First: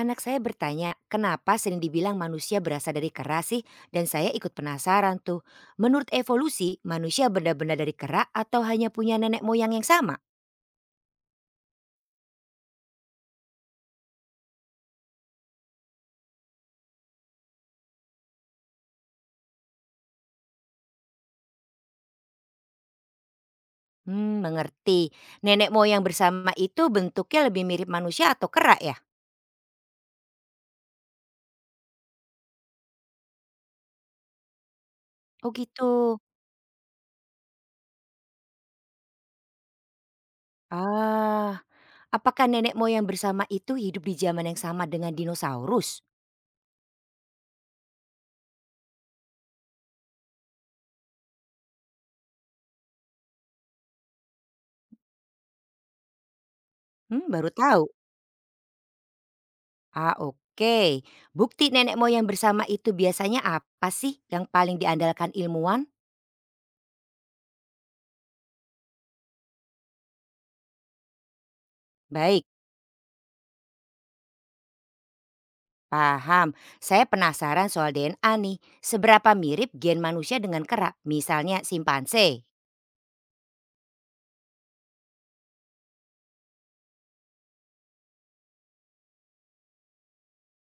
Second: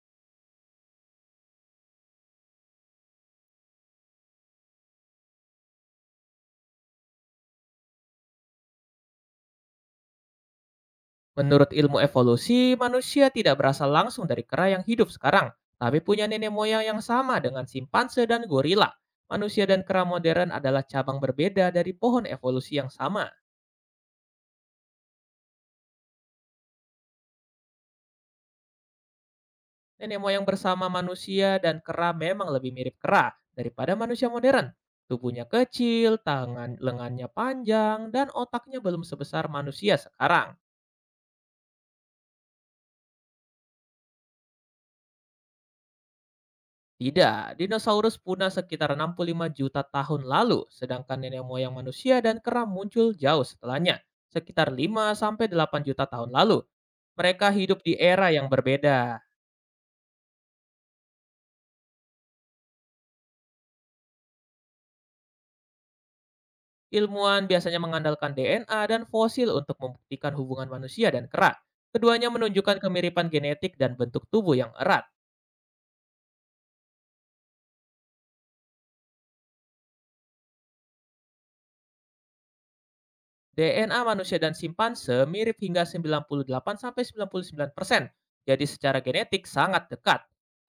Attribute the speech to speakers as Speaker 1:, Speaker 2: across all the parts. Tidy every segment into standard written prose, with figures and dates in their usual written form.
Speaker 1: Anak saya bertanya, kenapa sering dibilang manusia berasal dari kera sih? Dan saya ikut penasaran tuh. Menurut evolusi, manusia benda-benda dari kera atau hanya punya nenek moyang yang sama?
Speaker 2: Menurut ilmu evolusi, manusia tidak berasal langsung dari kera yang hidup sekarang, tapi punya nenek moyang yang sama dengan simpanse dan gorila. Manusia dan kera modern adalah cabang berbeda dari pohon evolusi yang sama.
Speaker 1: Hmm, mengerti. Nenek moyang bersama itu bentuknya lebih mirip manusia atau kera ya?
Speaker 2: Nenek moyang bersama manusia dan kera memang lebih mirip kera daripada manusia modern. Tubuhnya
Speaker 1: Oh gitu.
Speaker 2: kecil, tangan lengannya panjang, dan otaknya belum sebesar manusia sekarang.
Speaker 1: Ah, Apakah nenek moyang bersama itu hidup di zaman yang sama dengan dinosaurus?
Speaker 2: Tidak, dinosaurus punah sekitar 65 juta tahun lalu, sedangkan nenek moyang manusia dan kera muncul jauh setelahnya, sekitar 5 sampai 8 juta tahun lalu.
Speaker 1: Hmm,
Speaker 2: Mereka
Speaker 1: baru
Speaker 2: hidup
Speaker 1: tahu.
Speaker 2: di era yang berbeda.
Speaker 1: Ah, oke. Bukti nenek moyang bersama itu biasanya apa sih yang paling diandalkan ilmuwan?
Speaker 2: Ilmuwan biasanya mengandalkan DNA dan fosil untuk membuktikan hubungan manusia dan kera. Keduanya
Speaker 1: Baik.
Speaker 2: menunjukkan kemiripan genetik dan bentuk tubuh yang erat.
Speaker 1: Paham. Saya penasaran soal DNA nih. Seberapa mirip gen manusia dengan kera? Misalnya simpanse.
Speaker 2: DNA manusia dan simpanse mirip hingga 98 sampai 99%, jadi secara genetik sangat dekat,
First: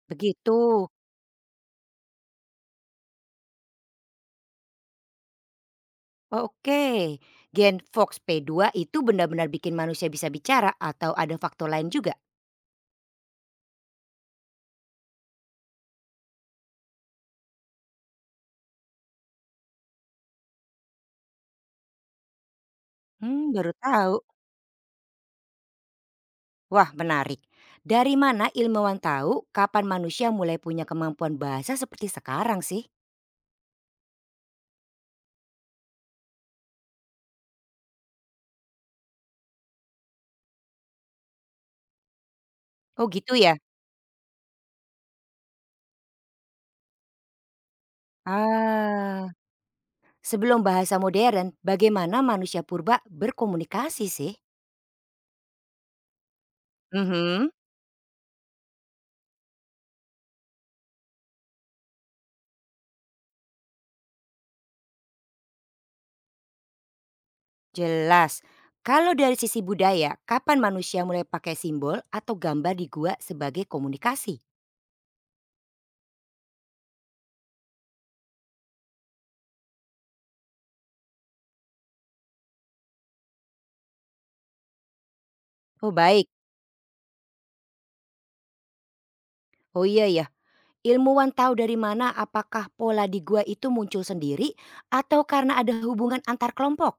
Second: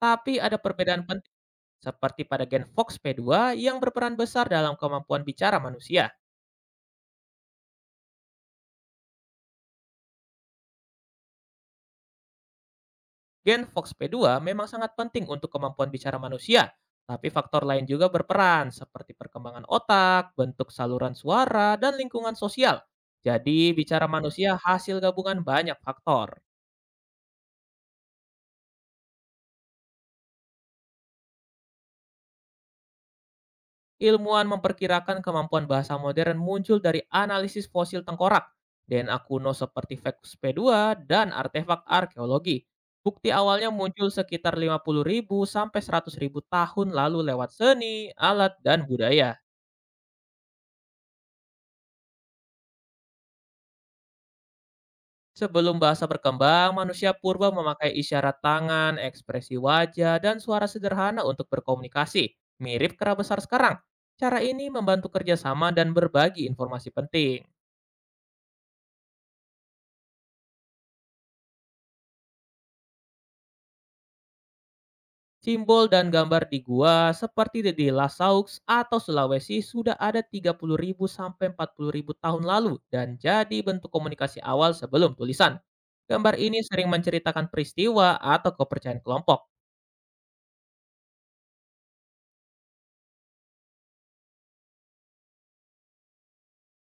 Speaker 2: tapi
Speaker 1: Begitu.
Speaker 2: ada perbedaan penting seperti pada gen FOXP2 yang berperan besar dalam kemampuan bicara manusia.
Speaker 1: Oke. Gen Fox p dua itu benar-benar bikin manusia bisa bicara atau ada faktor lain juga?
Speaker 2: Gen FOXP2 memang sangat penting untuk kemampuan bicara manusia, tapi faktor lain juga berperan seperti perkembangan otak, bentuk saluran suara, dan lingkungan sosial.
Speaker 1: Hmm, baru
Speaker 2: Jadi, bicara
Speaker 1: tahu.
Speaker 2: manusia hasil gabungan banyak faktor.
Speaker 1: Wah, menarik. Dari mana ilmuwan tahu kapan manusia mulai punya kemampuan bahasa seperti sekarang sih?
Speaker 2: Ilmuwan memperkirakan kemampuan bahasa modern muncul dari analisis fosil tengkorak, DNA kuno seperti Vetus p dua, dan artefak arkeologi.
Speaker 1: Oh,
Speaker 2: Bukti
Speaker 1: gitu ya.
Speaker 2: awalnya muncul sekitar 50.000 sampai 100.000 tahun lalu lewat seni, alat, dan
Speaker 1: Ah,
Speaker 2: budaya.
Speaker 1: Sebelum bahasa modern, bagaimana manusia purba berkomunikasi sih?
Speaker 2: Sebelum bahasa berkembang, manusia purba
Speaker 1: Mhm.
Speaker 2: memakai isyarat tangan, ekspresi wajah, dan suara sederhana untuk berkomunikasi, mirip kera besar sekarang. Cara ini membantu kerjasama dan berbagi informasi penting.
Speaker 1: Jelas. Kalau dari sisi budaya, kapan manusia mulai pakai simbol atau gambar di gua sebagai komunikasi?
Speaker 2: Simbol dan gambar di gua seperti di Lasaux atau Sulawesi sudah ada 30.000 sampai 40.000 tahun lalu dan jadi bentuk komunikasi awal sebelum tulisan.
Speaker 1: Oh, baik.
Speaker 2: Gambar ini sering menceritakan peristiwa atau kepercayaan kelompok.
Speaker 1: Oh iya ya. Ilmuwan tahu dari mana, apakah pola di gua itu muncul sendiri atau karena ada hubungan antar kelompok?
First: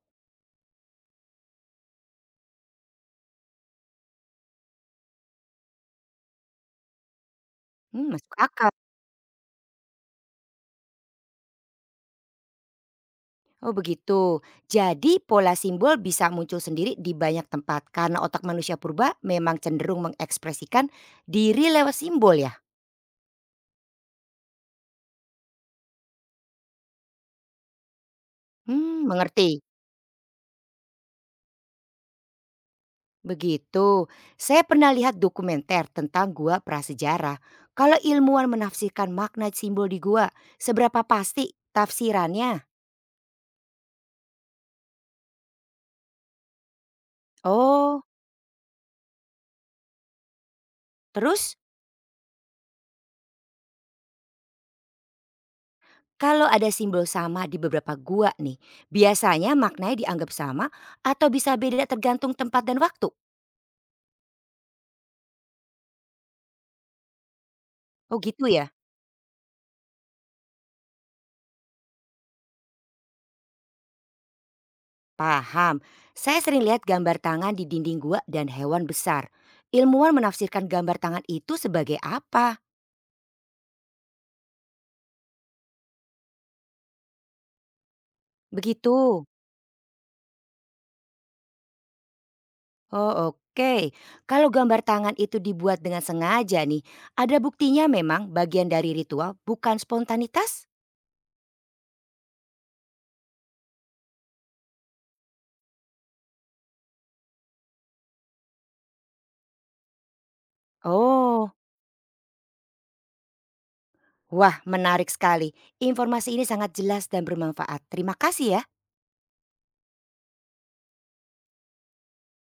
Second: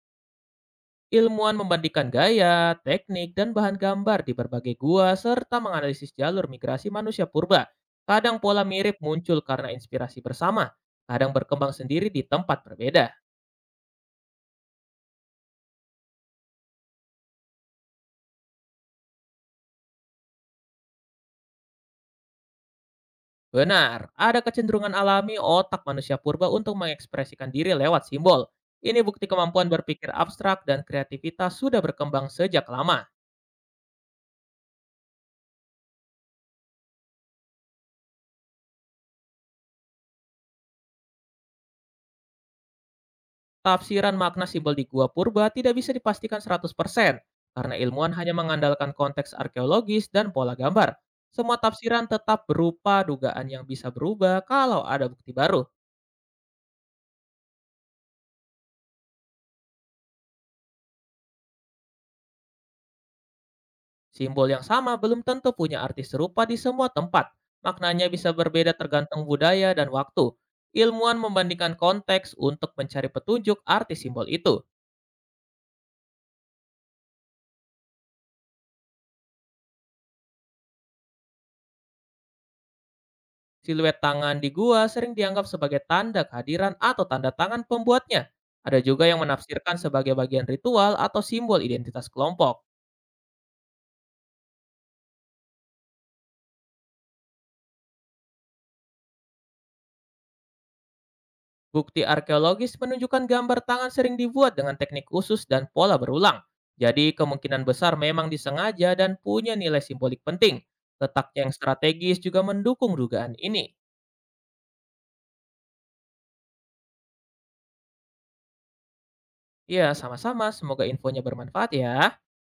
Speaker 2: Ilmuwan membandingkan gaya, teknik, dan bahan gambar di berbagai gua serta menganalisis jalur migrasi manusia purba.
Speaker 1: Hmm, masuk
Speaker 2: Kadang pola
Speaker 1: akal.
Speaker 2: mirip muncul karena inspirasi bersama, kadang berkembang sendiri di tempat berbeda.
Speaker 1: Oh begitu. Jadi pola simbol bisa muncul sendiri di banyak tempat karena otak manusia purba memang cenderung mengekspresikan diri lewat simbol ya.
Speaker 2: Benar, ada kecenderungan alami otak manusia purba untuk mengekspresikan diri lewat simbol. Ini
Speaker 1: Hmm,
Speaker 2: bukti
Speaker 1: mengerti.
Speaker 2: kemampuan berpikir abstrak dan kreativitas sudah berkembang sejak lama.
Speaker 1: Begitu, saya pernah lihat dokumenter tentang gua prasejarah. Kalau ilmuwan menafsirkan makna simbol di gua, seberapa pasti tafsirannya?
Speaker 2: Tafsiran makna simbol di gua purba tidak bisa dipastikan 100%, karena
Speaker 1: Oh,
Speaker 2: ilmuwan hanya mengandalkan konteks arkeologis dan pola gambar. Semua
Speaker 1: terus
Speaker 2: tafsiran tetap berupa dugaan yang bisa berubah kalau ada bukti baru.
Speaker 1: kalau ada simbol sama di beberapa gua nih, biasanya maknanya dianggap sama atau bisa beda tergantung tempat dan waktu?
Speaker 2: Simbol yang sama belum tentu punya arti serupa di semua tempat. Maknanya
Speaker 1: Oh
Speaker 2: bisa
Speaker 1: gitu ya?
Speaker 2: berbeda tergantung budaya dan waktu. Ilmuwan membandingkan konteks untuk mencari petunjuk arti simbol itu.
Speaker 1: Paham. Saya sering lihat gambar tangan di dinding gua dan hewan besar. Ilmuwan menafsirkan gambar tangan itu sebagai apa?
Speaker 2: Siluet tangan di gua sering dianggap sebagai tanda kehadiran atau tanda tangan pembuatnya. Ada
Speaker 1: Begitu.
Speaker 2: juga yang menafsirkan sebagai bagian ritual atau simbol identitas kelompok.
Speaker 1: Oh oke, kalau gambar tangan itu dibuat dengan sengaja nih, ada buktinya memang bagian dari ritual bukan spontanitas?
Speaker 2: Bukti arkeologis menunjukkan gambar tangan sering dibuat dengan teknik khusus dan pola berulang. Jadi kemungkinan besar memang disengaja dan punya nilai simbolik penting. Letak yang
Speaker 1: Oh,
Speaker 2: strategis juga mendukung dugaan ini.
Speaker 1: wah menarik sekali. Informasi ini sangat jelas dan bermanfaat. Terima kasih ya.
Speaker 2: Ya, sama-sama. Semoga infonya bermanfaat ya.